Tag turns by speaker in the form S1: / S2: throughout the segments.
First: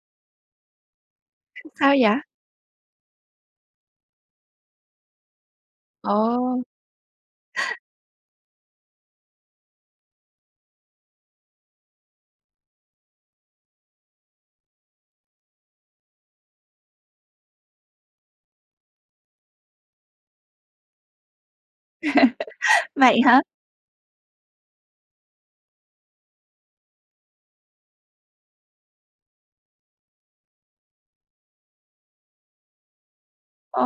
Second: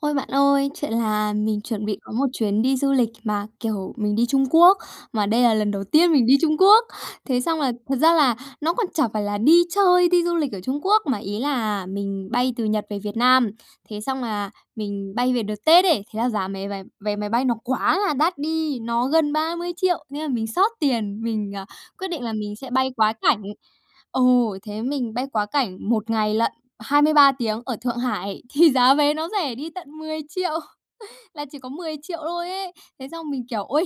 S1: Ôi, bạn ơi, chuyện là mình chuẩn
S2: Sao
S1: bị
S2: vậy?
S1: có một chuyến đi du lịch mà, kiểu, mình đi Trung Quốc, mà đây là lần đầu tiên mình đi Trung
S2: Ồ!
S1: Quốc. Thế xong là thật ra là nó còn chẳng phải là đi chơi, đi du lịch ở Trung Quốc, mà ý là mình bay từ Nhật về Việt Nam. Thế xong là mình bay về đợt Tết ấy, thế là giá mé vé máy vé máy bay nó quá là đắt đi, nó gần 30.000.000 thế là mình xót tiền, mình, ờ, quyết định là mình sẽ bay quá
S2: Vậy hả?
S1: cảnh. Ừ, thế mình bay quá cảnh 1 ngày lận, 23 tiếng ở Thượng Hải, thì giá vé nó rẻ đi tận 10.000.000 là chỉ có 10.000.000 thôi ấy. Thế xong mình kiểu: "Ôi!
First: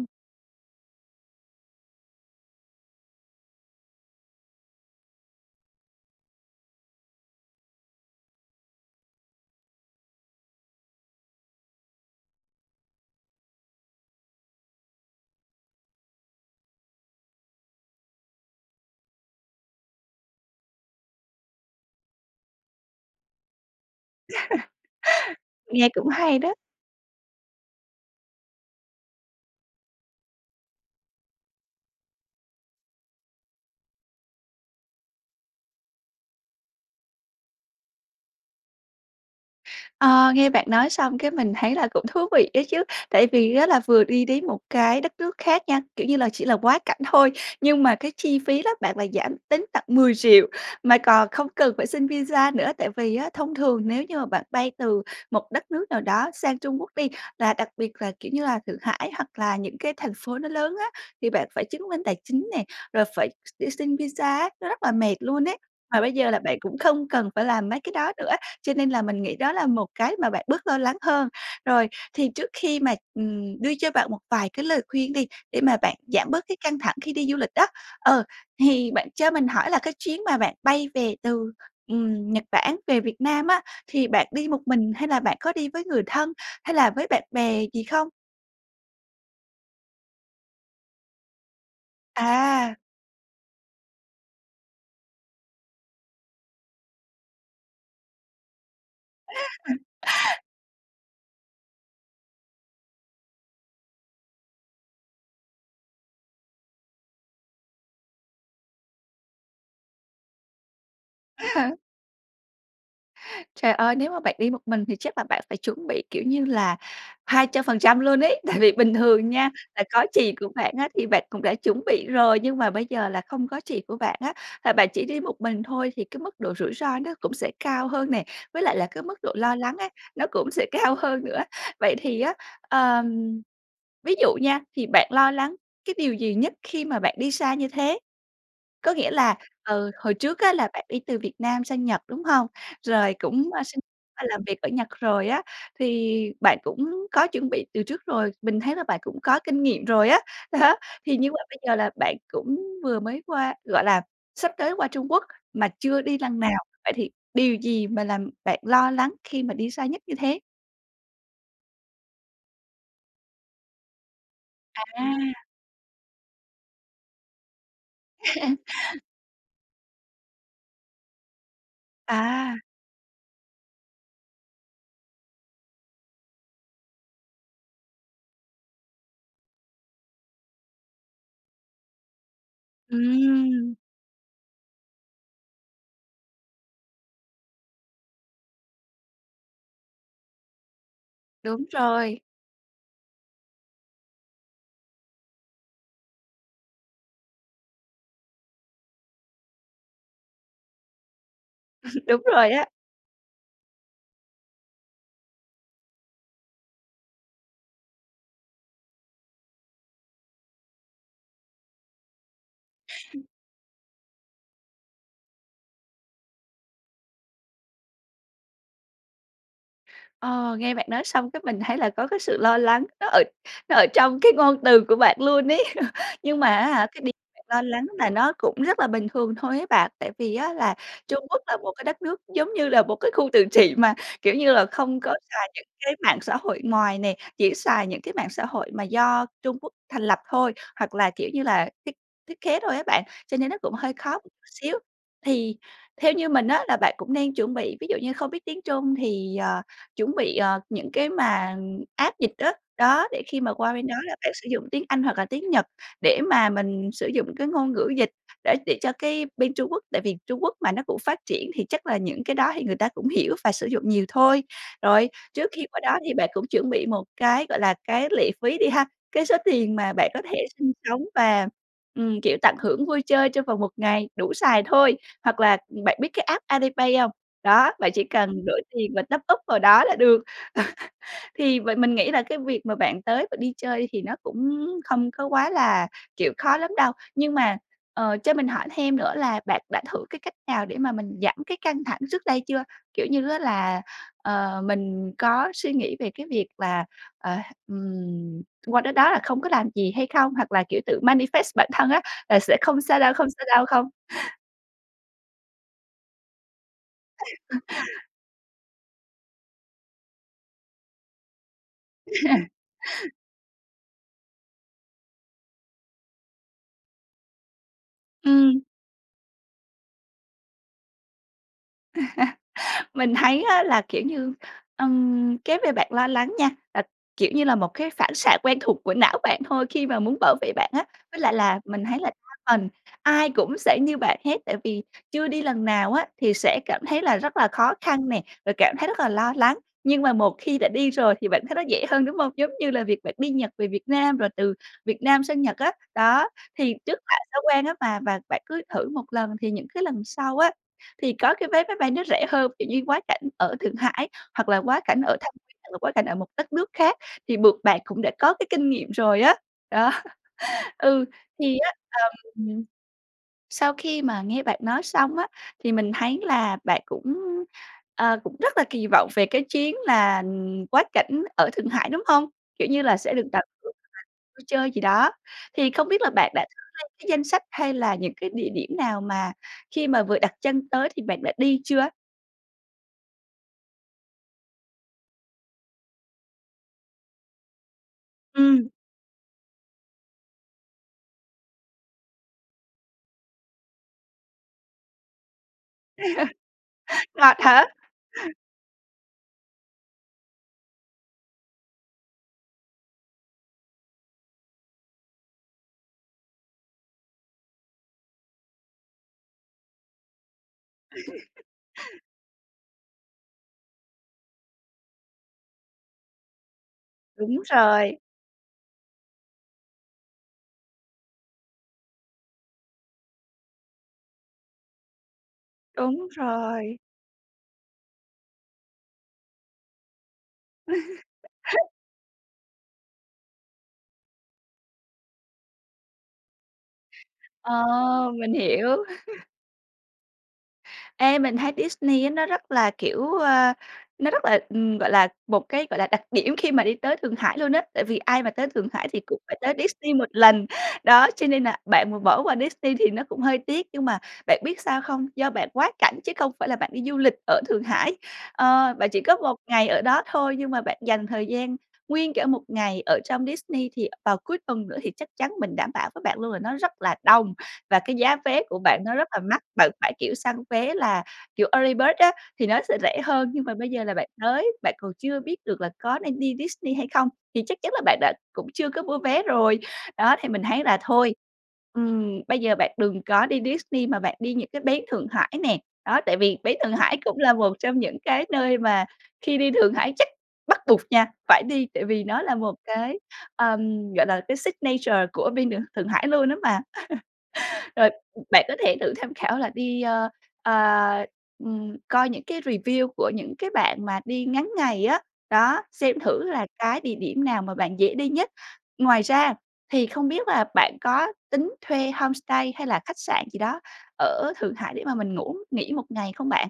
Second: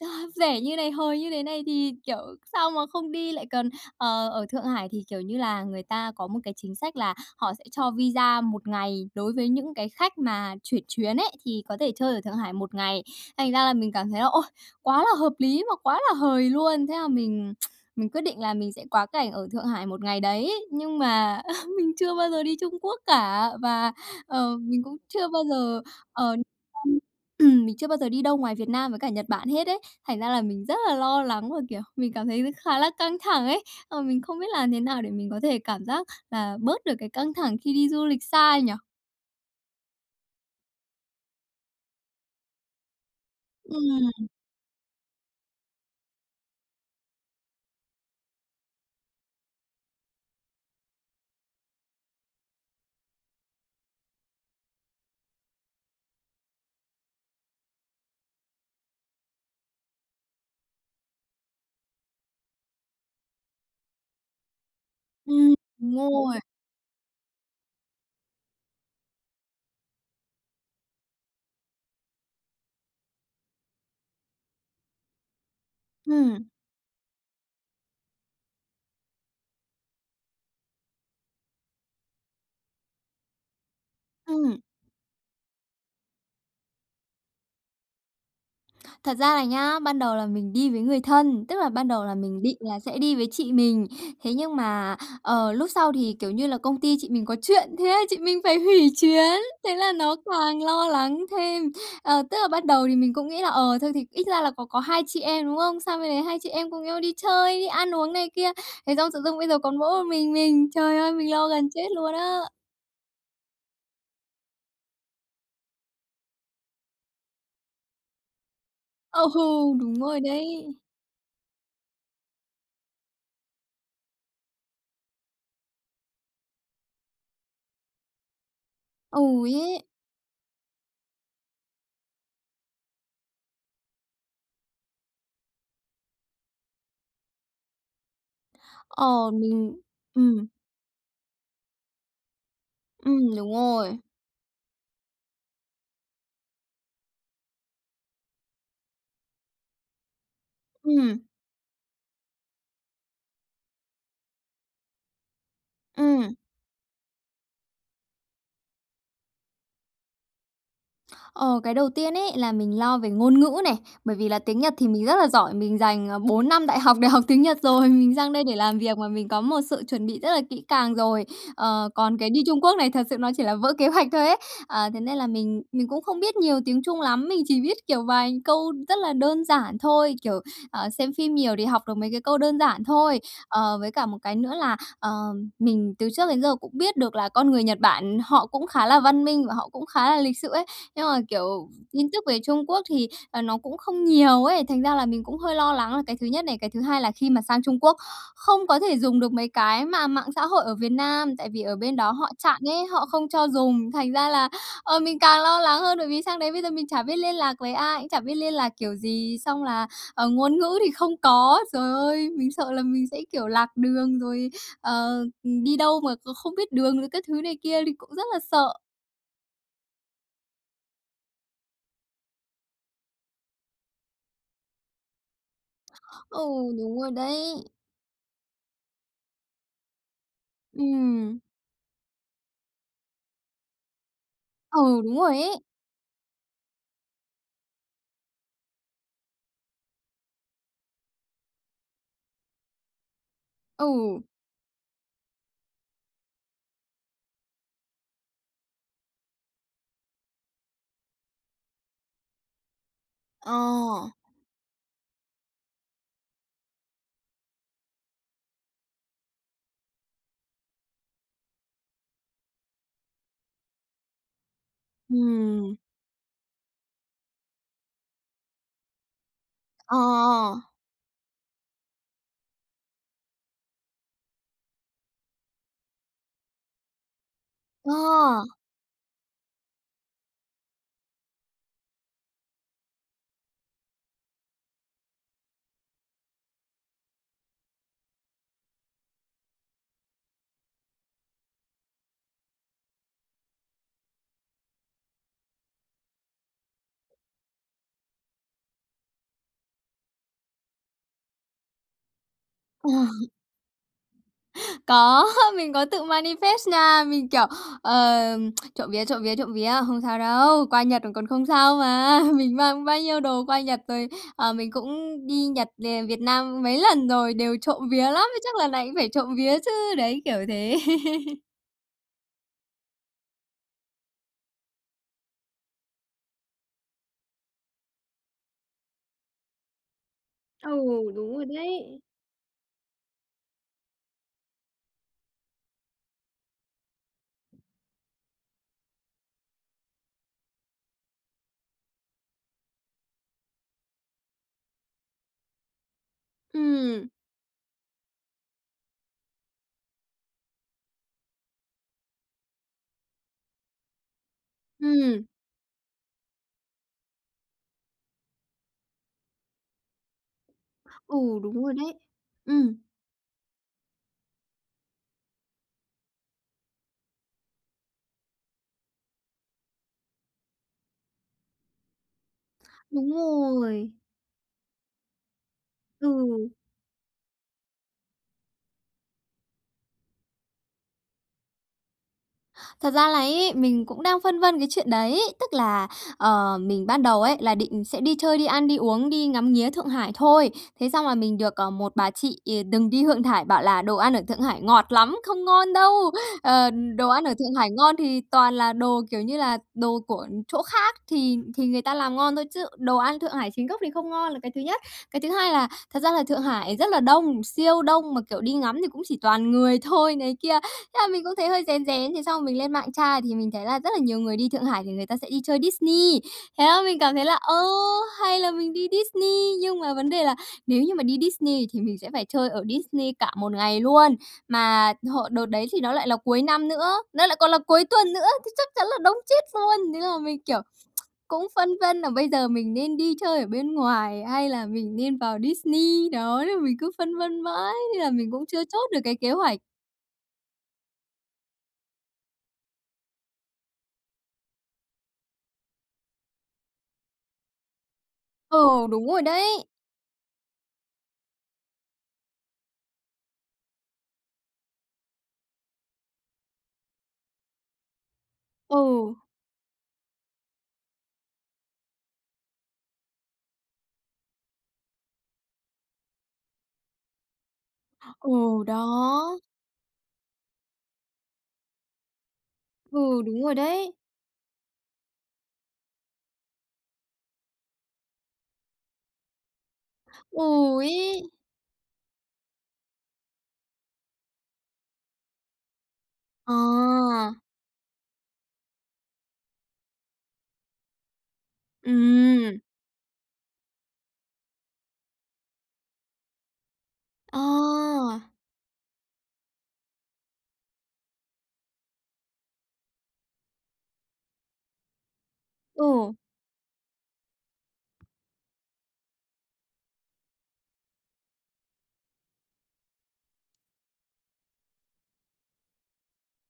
S1: A, rẻ như thế này, hời như thế này thì kiểu sao mà không đi lại còn, ờ, ở Thượng Hải." Thì, kiểu như là, người ta có một cái chính sách là họ sẽ cho visa 1 ngày đối với những cái khách mà chuyển chuyến ấy, thì có thể chơi ở Thượng Hải 1 ngày. Thành ra là mình cảm thấy là, ôi, quá là hợp lý mà quá là hời luôn, thế là mình mình quyết định là mình sẽ quá cảnh ở Thượng Hải một ngày đấy, nhưng mà mình chưa bao giờ đi Trung Quốc cả, và, ờ, mình cũng chưa bao giờ,
S2: Nghe cũng
S1: ờ,
S2: hay đó!
S1: [unintelligible] ừm, mình chưa bao giờ đi đâu ngoài Việt Nam với cả Nhật Bản hết ấy, thành ra là mình rất là lo lắng, và, kiểu, mình cảm thấy khá là căng thẳng ấy. Ờ, mình không biết làm thế nào để mình có thể cảm giác là bớt được cái căng thẳng khi đi du lịch xa nhỉ?
S2: Ờ, nghe bạn nói xong cái mình thấy là cũng thú vị đó chứ. Tại vì á, là, vừa đi
S1: Ừm.
S2: đến một cái đất nước khác nha, kiểu như là, chỉ là quá cảnh thôi, nhưng mà cái chi phí đó bạn lại giảm đến tận 10.000.000 mà còn không cần phải xin visa nữa. Tại vì á, thông thường nếu như mà bạn bay từ một đất nước nào đó sang Trung Quốc đi, và đặc biệt là, kiểu như là, Thượng Hải hoặc là những cái thành phố nó lớn á, thì bạn phải chứng minh tài chính nè, rồi phải x đi xin visa á, nó rất là mệt luôn
S1: Ừm,
S2: ấy,
S1: mình
S2: mà
S1: hiểu
S2: bây giờ là
S1: rồi.
S2: bạn cũng không cần phải làm mấy cái đó nữa, cho nên là mình nghĩ đó là một cái mà bạn bớt lo lắng hơn. Rồi, thì trước khi mà, ừm, đưa cho bạn một vài cái lời khuyên đi, để mà bạn giảm bớt
S1: Ừm.
S2: cái căng thẳng khi đi du lịch đó, ờ, thì bạn cho mình hỏi là cái chuyến mà bạn bay về từ, ừm, Nhật Bản về Việt Nam á, thì bạn đi
S1: Ừm.
S2: một mình hay là bạn có đi với người thân hay là với bạn bè gì không?
S1: Thật ra là nhá, ban đầu là mình đi với người thân, tức là ban đầu là mình định
S2: À!
S1: là sẽ đi với chị mình. Thế nhưng mà, ờ, lúc sau thì, kiểu như là, công ty chị mình có chuyện, thế chị mình phải hủy chuyến, thế là nó càng lo lắng thêm. Ờ, tức là bắt đầu thì mình cũng nghĩ là, ờ, thôi thì ít ra là có có hai chị em, đúng không? Sang bên đấy hai chị em cùng nhau đi chơi, đi ăn uống này kia. Thế xong tự dưng bây giờ còn mỗi một mình mình, trời ơi mình
S2: Thế
S1: lo gần
S2: hả?
S1: chết luôn á!
S2: Trời ơi, nếu mà bạn đi một mình thì chắc là bạn phải chuẩn bị kiểu như là 200% luôn ấy. Tại vì bình
S1: Ừ!
S2: thường nha, là
S1: Đúng
S2: có
S1: rồi
S2: chị của
S1: đấy.
S2: bạn á thì bạn cũng đã chuẩn bị rồi, nhưng mà bây giờ là không có chị của bạn á, là bạn chỉ đi một mình thôi, thì cái mức độ rủi ro nó cũng sẽ cao hơn nè, với lại là cái mức độ
S1: Ừ
S2: lo lắng
S1: ấy.
S2: ấy, nó cũng sẽ cao hơn nữa. Vậy thì á, ờm, ví dụ nha, thì bạn lo lắng cái điều gì nhất khi mà bạn đi xa như thế? Có nghĩa
S1: Ờ,
S2: là,
S1: mình
S2: ờ, hồi trước
S1: ừm.
S2: á là bạn đi từ Việt Nam sang Nhật, đúng hông? Rồi
S1: Ừm,
S2: cũng
S1: đúng
S2: qua xin
S1: rồi.
S2: qua làm việc ở Nhật rồi á, thì bạn cũng có chuẩn bị từ trước rồi, mình thấy là bạn cũng có kinh nghiệm rồi á. Đó, thì
S1: Ừm.
S2: như vậy bây giờ là bạn cũng vừa mới qua gọi là, sắp tới qua Trung Quốc mà chưa đi
S1: Ừm.
S2: lần nào. Vậy thì điều gì mà làm bạn lo lắng khi mà đi xa nhất như thế?
S1: Ờ, cái đầu tiên ấy là mình lo về ngôn ngữ này, bởi vì là tiếng Nhật thì mình rất là
S2: À!
S1: giỏi, mình dành, à, 4 năm đại học để học tiếng Nhật rồi, mình sang đây để làm việc mà, mình có một sự chuẩn bị rất là kỹ càng rồi. Ờ, còn cái đi
S2: À.
S1: Trung Quốc này thật sự nó chỉ là vỡ kế hoạch thôi ấy. Ờ, thế nên là mình mình cũng không biết nhiều tiếng Trung lắm, mình chỉ biết, kiểu, vài câu rất là đơn giản thôi, kiểu, ờ, xem phim nhiều thì học được mấy cái câu đơn giản thôi.
S2: Ừm.
S1: Ờ, với cả một cái nữa là, ờ, mình từ trước đến giờ cũng biết được là con người Nhật Bản họ cũng khá là văn minh và họ cũng khá là lịch sự ấy. Nhưng mà,
S2: Đúng
S1: kiểu, tin
S2: rồi.
S1: tức về Trung Quốc thì, ờ, nó cũng không nhiều ấy, thành ra là mình cũng hơi lo lắng là cái thứ nhất này, cái thứ hai là khi mà sang Trung Quốc không có thể dùng được mấy cái mà mạng xã hội ở Việt Nam, tại vì ở bên đó
S2: Đúng
S1: họ
S2: rồi
S1: chặn
S2: đó.
S1: ấy, họ không cho dùng. Thành ra là, ờ, mình càng lo lắng hơn, bởi vì sang đấy bây giờ mình chả biết liên lạc với ai, cũng chả biết liên lạc kiểu gì, xong là, ờ, ngôn ngữ thì không có. Giời ơi, mình sợ là mình sẽ, kiểu, lạc đường rồi, ờ, ừm, đi đâu mà kh không biết đường rồi các thứ này kia, thì cũng rất là sợ.
S2: Ờ, nghe bạn nói xong cái mình thấy là có cái sự lo lắng, nó ở nó ở trong cái ngôn từ của bạn luôn ấy. Nhưng
S1: Ừ,
S2: mà á hả, cái
S1: đúng
S2: điều
S1: rồi
S2: mà
S1: đấy.
S2: bạn lo lắng là nó cũng rất là bình thường thôi ấy bạn. Tại vì á, là, Trung
S1: Ừm.
S2: Quốc là một cái đất nước giống như là một cái khu tự trị mà, kiểu như là, không
S1: Ừ,
S2: có
S1: đúng rồi
S2: xài
S1: ấy.
S2: những cái mạng xã hội ngoài nè. Chỉ xài những cái mạng xã hội mà do Trung Quốc thành lập thôi, hoặc là, kiểu như là, thiết thiết kế thôi á bạn. Cho nên nó cũng hơi khó một
S1: Ừ.
S2: chút xíu. Thì theo như mình á, là bạn cũng nên chuẩn bị ví dụ như không biết tiếng Trung thì, ờ, chuẩn bị, ờ, những cái mà app dịch á. Đó, để khi mà qua bên đó
S1: Ờ.
S2: là bạn sử dụng tiếng Anh hoặc là tiếng Nhật để mà mình sử dụng cái ngôn ngữ dịch để tiện cho cái bên Trung Quốc. Tại vì Trung Quốc mà nó cũng phát triển thì chắc là những cái đó thì người ta cũng hiểu và sử dụng nhiều thôi. Rồi, trước khi
S1: Ừm.
S2: qua đó thì bạn cũng chuẩn bị một cái, gọi là, cái lệ phí đi ha, cái số tiền mà
S1: Ờ.
S2: bạn có thể sinh sống và, ừm, kiểu, tận hưởng vui chơi trong vòng một ngày, đủ xài thôi. Hoặc là, ừm, bạn biết cái app Alipay hông? Đó, bạn
S1: Ờ.
S2: chỉ cần đổi tiền và topup vào đó là được. Thì vậy mình nghĩ là cái việc mà bạn tới và đi chơi thì nó cũng không có quá là, kiểu, khó lắm đâu. Nhưng mà, ờ, cho mình hỏi thêm nữa là, bạn đã thử cái cách nào để mà mình giảm cái căng thẳng trước đây chưa? Kiểu như á là, ờ, mình có suy nghĩ về cái việc là, ờ, ừm, qua tới đó là không có làm gì hay không? Hoặc là, kiểu, tự manifest bản thân á là "Sẽ không
S1: Ờ.
S2: sao đâu, không sao đâu" Không?
S1: Có, mình có tự manifest nha. Mình, kiểu: "Ờm, trộm vía, trộm vía, trộm vía. Không sao đâu. Qua Nhật rồi còn không sao mà. Mình mang bao nhiêu đồ qua Nhật rồi, à, mình cũng đi Nhật về Việt Nam mấy lần rồi, đều trộm vía lắm. Thế chắc
S2: Ừm.
S1: lần này cũng phải trộm vía chứ." Đấy, kiểu thế.
S2: Mình thấy á là, kiểu như, ừm, cái về bạn lo lắng nha là kiểu như là, một cái phản xạ quen thuộc của não bạn thôi khi mà muốn bảo vệ
S1: Ừ,
S2: bạn á. Với lại
S1: đúng rồi
S2: là mình thấy
S1: đấy.
S2: là đa phần ai cũng sẽ như bạn hết, tại vì, chưa đi lần nào á, thì sẽ cảm thấy là rất là khó khăn nè, rồi cảm thấy rất là lo lắng. Nhưng mà một khi đã đi rồi thì bạn thấy nó dễ hơn, đúng hông? Giống như là việc bạn đi Nhật về Việt Nam rồi từ Việt Nam sang Nhật á, đó, thì trước
S1: Ừm.
S2: lạ sau quen á, mà, và bạn cứ thử một lần thì những cái lần sau á, thì có cái vé máy bay nó rẻ hơn, kiểu như quá cảnh ở Thượng Hải hoặc là quá cảnh ở
S1: Ừm.
S2: Thâm Quyến hoặc là quá cảnh ở một đất nước khác thì buộc bạn cũng đã có cái kinh nghiệm rồi á, đó. Ừ,
S1: Ừ,
S2: thì
S1: đúng
S2: á,
S1: rồi đấy,
S2: ờm,
S1: ừm.
S2: sau khi mà nghe bạn nói xong á, thì mình thấy là bạn cũng, ờ, cũng rất là kỳ vọng về cái chuyến là quá cảnh ở Thượng Hải, đúng hông? Kiểu như là
S1: Đúng
S2: sẽ được [unintelligible]
S1: rồi.
S2: vui chơi gì đó. Thì không biết là bạn đã
S1: Ừ.
S2: thử lên cái danh sách hay là những cái địa điểm nào mà khi mà vừa đặt chân tới thì bạn đã đi chưa?
S1: Thật ra là ấy mình cũng đang phân vân cái chuyện đấy, tức là, ờ, mình ban đầu ấy là định sẽ đi chơi, đi ăn,
S2: Ừm.
S1: đi uống, đi ngắm nghía Thượng Hải thôi. Thế xong là mình được, ờ, một bà chị, ờ, đừng đi Thượng Thải, bảo là "Đồ ăn ở Thượng Hải ngọt lắm, không ngon đâu! Ờ, đồ ăn ở
S2: Ngọt
S1: Thượng
S2: hả?
S1: Hải ngon thì toàn là đồ, kiểu như là, đồ của chỗ khác thì thì người ta làm ngon thôi. Chứ đồ ăn Thượng Hải chính gốc thì không ngon là cái thứ nhất. Cái thứ hai là thật ra là Thượng Hải rất là đông, siêu đông, mà, kiểu, đi ngắm thì cũng chỉ toàn người thôi." Này kia, thế là mình cũng thấy hơi rén rén, thế xong rồi mình lên mạng tra thì mình thấy là rất là nhiều người đi Thượng Hải thì người ta sẽ đi chơi Disney. Thế là mình cảm thấy là,
S2: Đúng
S1: ơ,
S2: rồi.
S1: hay là mình đi Disney, nhưng mà vấn đề là nếu như mà đi Disney thì mình sẽ phải chơi ở Disney cả một ngày luôn. Mà hộ đợt đấy thì nó
S2: Đúng
S1: lại là cuối năm
S2: rồi.
S1: nữa, nó lại còn là cuối tuần nữa, thì chắc chắn là đông chết luôn! Thế là mình, kiểu, cũng phân vân là bây giờ mình nên đi chơi ở bên ngoài, hay là mình nên vào Disney, đó, nên mình cứ phân vân
S2: Ờ,
S1: mãi, nên là mình
S2: mình
S1: cũng chưa
S2: hiểu.
S1: chốt được cái kế hoạch.
S2: Ê, mình thấy Disney á, nó rất là, kiểu, ờ, nó rất là, ừm, gọi là, một cái, gọi là, đặc điểm khi mà đi tới Thượng Hải luôn á, tại vì ai mà tới Thượng Hải
S1: Ừ,
S2: thì
S1: đúng
S2: cũng
S1: rồi
S2: phải tới
S1: đấy.
S2: Disney 1 lần. Đó, cho nên nà bạn bỏ qua Disney thì nó cũng hơi tiếc, nhưng mà bạn biết sao không? Do bạn quá cảnh chứ không phải là bạn đi du lịch ở Thượng Hải, ờ, bạn chỉ có
S1: Ừ.
S2: 1 ngày ở đó thôi, nhưng mà bạn dành thời gian nguyên cả một ngày ở trong Disney, thì vào cuối tuần nữa, thì chắc chắn mình đảm bảo với bạn luôn là nó rất là đông, và cái giá vé của
S1: Ừ,
S2: bạn
S1: đó.
S2: nó rất là mắc. Bạn phải, kiểu, săn vé là, kiểu, Early Bird á, thì nó sẽ rẻ
S1: Ừ,
S2: hơn, nhưng
S1: đúng
S2: mà
S1: rồi
S2: bây giờ là
S1: đấy.
S2: bạn tới, bạn còn chưa biết được là có nên đi Disney hay không, thì chắc chắn là bạn đã cũng chưa có mua vé rồi. Đó, thì mình thấy là
S1: Ừ
S2: thôi,
S1: ấy.
S2: ừm, bây giờ bạn đừng có đi Disney, mà bạn đi những cái bến Thượng Hải nè. Đó, tại vì bến Thượng Hải cũng là
S1: À!
S2: một trong những cái nơi mà khi đi Thượng Hải chắc bắt buộc nha, phải đi, tại vì nó là một
S1: Ừm.
S2: cái, ờm, gọi là, cái signature của bên Thượng Thượng Hải luôn á mà. Rồi
S1: À!
S2: bạn có thể thử tham khảo là đi, ờ, ờ, ừm, coi những cái review của những cái bạn mà đi ngắn ngày á, đó, xem
S1: Ừ.
S2: thử là cái địa điểm nào mà bạn dễ đi nhất. Ngoài ra thì không biết là bạn có tính thuê homestay hay là khách sạn gì đó ở Thượng Hải để mà mình ngủ, nghỉ 1 ngày không bạn?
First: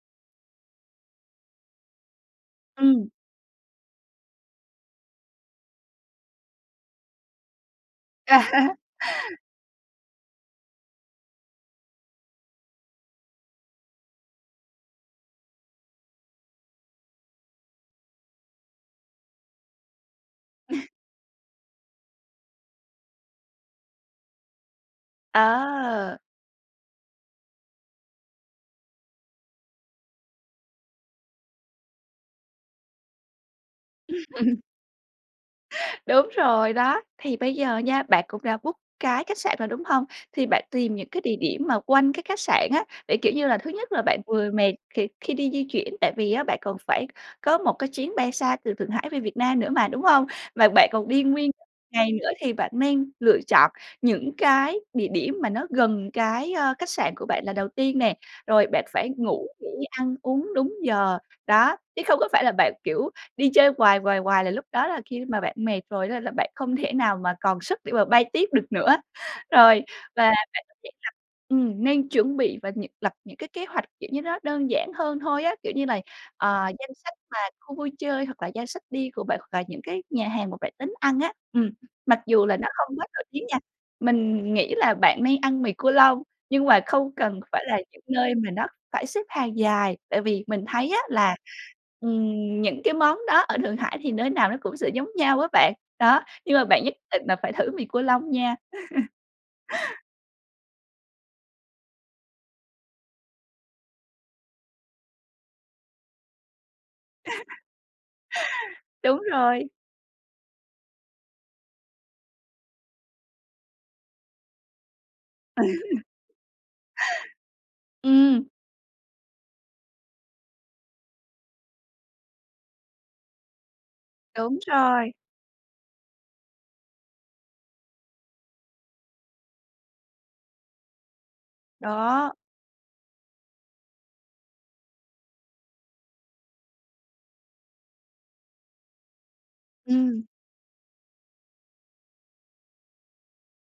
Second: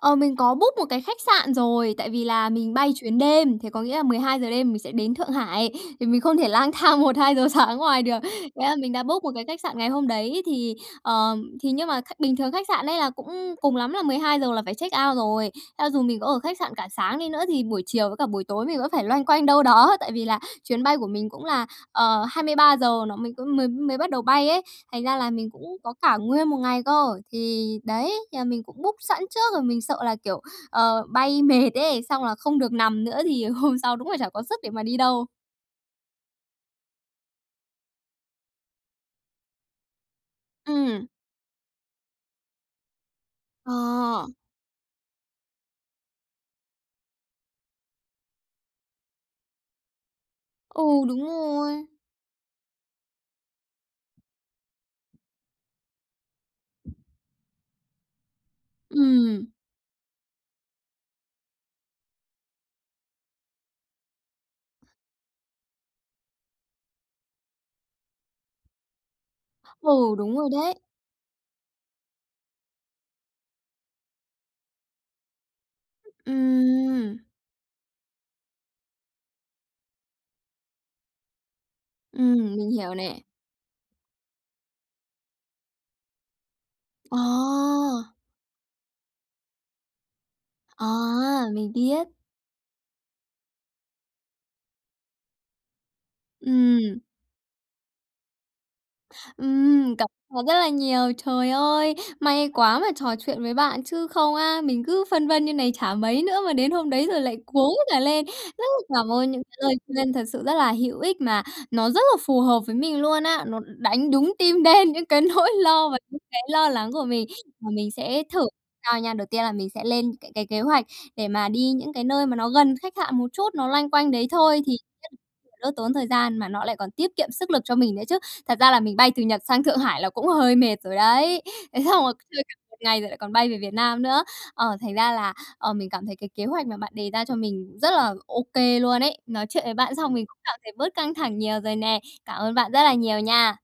S1: Ờ, mình có book một cái khách sạn rồi. Tại vì là mình bay
S2: Ừm.
S1: chuyến đêm thì có nghĩa là 12:00 đêm mình sẽ đến Thượng Hải, thì mình không thể lang thang 1:00-2:00 sáng ở ngoài được. Thế là mình đã book một cái khách sạn ngày hôm đấy thì, ờ, thì nhưng mà khách bình thường khách sạn ấy, là, cũng cùng lắm là 12:00 là phải check out rồi. Cho dù mình có ở khách sạn cả sáng đi nữa thì buổi chiều với cả buổi tối mình vẫn phải loanh quanh đâu đó. Tại vì là chuyến bay của mình cũng là, ờ, 23:00 nó mới có có mới mới bắt đầu bay ấy, thành ra là mình cũng có cả
S2: À!
S1: nguyên một ngày cơ. Thì đấy, nhờ mình cũng book sẵn trước rồi mình sợ là, kiểu, ờ, bay mệt ấy, xong là không được nằm nữa thì hôm sau đúng là chả có sức để mà đi đâu.
S2: Đúng rồi đó, thì bây giờ nha, bạn cũng đã book cái khách sạn rồi đúng hông? Thì bạn tìm
S1: Ừm.
S2: những cái địa điểm mà quanh cái khách sạn á, để kiểu như là thứ nhất là bạn
S1: Ờ.
S2: vừa mệt khi khi đi di chuyển, tại vì á bạn còn phải có một cái chuyến bay xa từ Thượng Hải về Việt Nam nữa mà đúng hông? Và
S1: Ừ,
S2: bạn còn đi
S1: đúng
S2: nguyên một
S1: rồi.
S2: ngày nữa, thì bạn nên lựa chọn những cái địa điểm mà nó gần cái, ơ, khách sạn của bạn là đầu tiên nè, rồi bạn phải ngủ
S1: Ừm.
S2: nghỉ ăn uống đúng giờ. Đó, chứ không có phải là bạn kiểu đi chơi quài, quài, quài, là lúc đó là khi mà bạn mệt rồi đó là bạn không thể nào mà còn sức để mà bay tiếp được nữa. Rồi
S1: Ừ,
S2: và
S1: đúng rồi
S2: bạn cũng
S1: đấy.
S2: sẽ gặp ừm, nên chuẩn bị và những lập những cái kế hoạch kiểu như nó đơn giản hơn thôi á, kiểu như là, ờ, danh sách
S1: Ừm.
S2: mà khu vui chơi, hoặc là danh sách đi của bạn, hoặc là những cái nhà hàng mà bạn tính ăn á. Ừm, mặc dù là
S1: Ừm,
S2: nó
S1: mình hiểu
S2: không quá
S1: nè.
S2: nổi tiếng nha. Mình nghĩ là bạn nên ăn mì cua lông, nhưng mà không cần phải là những
S1: À!
S2: nơi mà nó phải xếp hàng dài, tại vì mình thấy á, là,
S1: À, mình biết.
S2: ừm, những cái món đó ở Thượng Hải thì nơi nào nó cũng sẽ giống nhau á, bạn. Đó, nhưng mà bạn nhất
S1: Ừm.
S2: định là phải thử mì cua lông nha.
S1: Ừm, cảm ơn rất là nhiều. Trời ơi! May quá mà trò chuyện với bạn chứ không á, mình cứ phân vân như này, chả mấy nữa mà đến hôm đấy rồi lại cuống cả lên. Rất là cảm
S2: Đúng
S1: ơn những
S2: rồi.
S1: lời khuyên thật sự rất là hữu ích mà, nó rất là phù hợp với mình luôn á. Nó đánh đúng tim đen những cái nỗi lo và những cái lo lắng của mình. Và mình sẽ thử
S2: Ừm.
S1: sau nha. Đầu tiên là mình sẽ lên những cái cái kế hoạch, để mà đi những cái nơi mà nó gần khách sạn một chút, nó loanh quanh đấy
S2: Đúng
S1: thôi, thì chắc
S2: rồi.
S1: là đỡ tốn thời gian, mà nó lại còn tiết kiệm sức lực cho mình nữa chứ. Thật ra là mình bay từ Nhật sang Thượng Hải là cũng hơi mệt rồi đấy. Thế xong rồi còn
S2: Đó.
S1: chơi cả một ngày rồi lại còn bay về Việt Nam nữa, ờ thành ra là, ờ, mình cảm thấy cái kế hoạch mà bạn đề ra cho mình rất là OK luôn ấy. Nói chuyện với bạn xong
S2: Ừm.
S1: mình cũng cảm thấy bớt căng thẳng nhiều rồi nè. Cảm ơn bạn rất là nhiều nha.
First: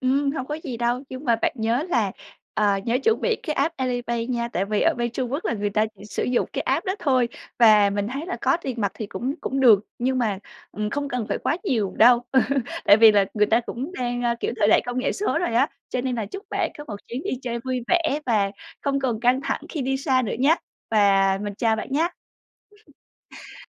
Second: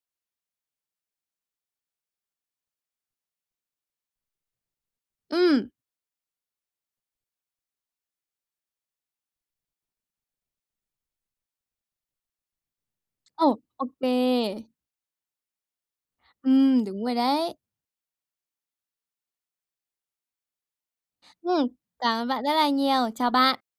S2: Ừm, hông có gì đâu. Nhưng mà bạn nhớ là, ờ, nhớ chuẩn bị cái app Alipay nha, tại vì ở bên Trung Quốc là người
S1: Ừm.
S2: ta chỉ sử dụng cái app đó thôi. Và mình thấy là có tiền mặt thì cũng cũng được, nhưng mà, ừm, không cần phải quá nhiều đâu. Tại vì là, người
S1: Ờ,
S2: ta cũng
S1: OK.
S2: đang, ơ, kiểu thời đại công nghệ số rồi á. Cho nên là chúc bạn có
S1: Ừm,
S2: một
S1: đúng rồi
S2: chuyến đi
S1: đấy.
S2: chơi vui vẻ, và không còn căng thẳng khi đi xa nữa nhá. Và mình
S1: Ừm,
S2: chào bạn
S1: cảm ơn bạn rất là
S2: nhá.
S1: nhiều. Chào bạn.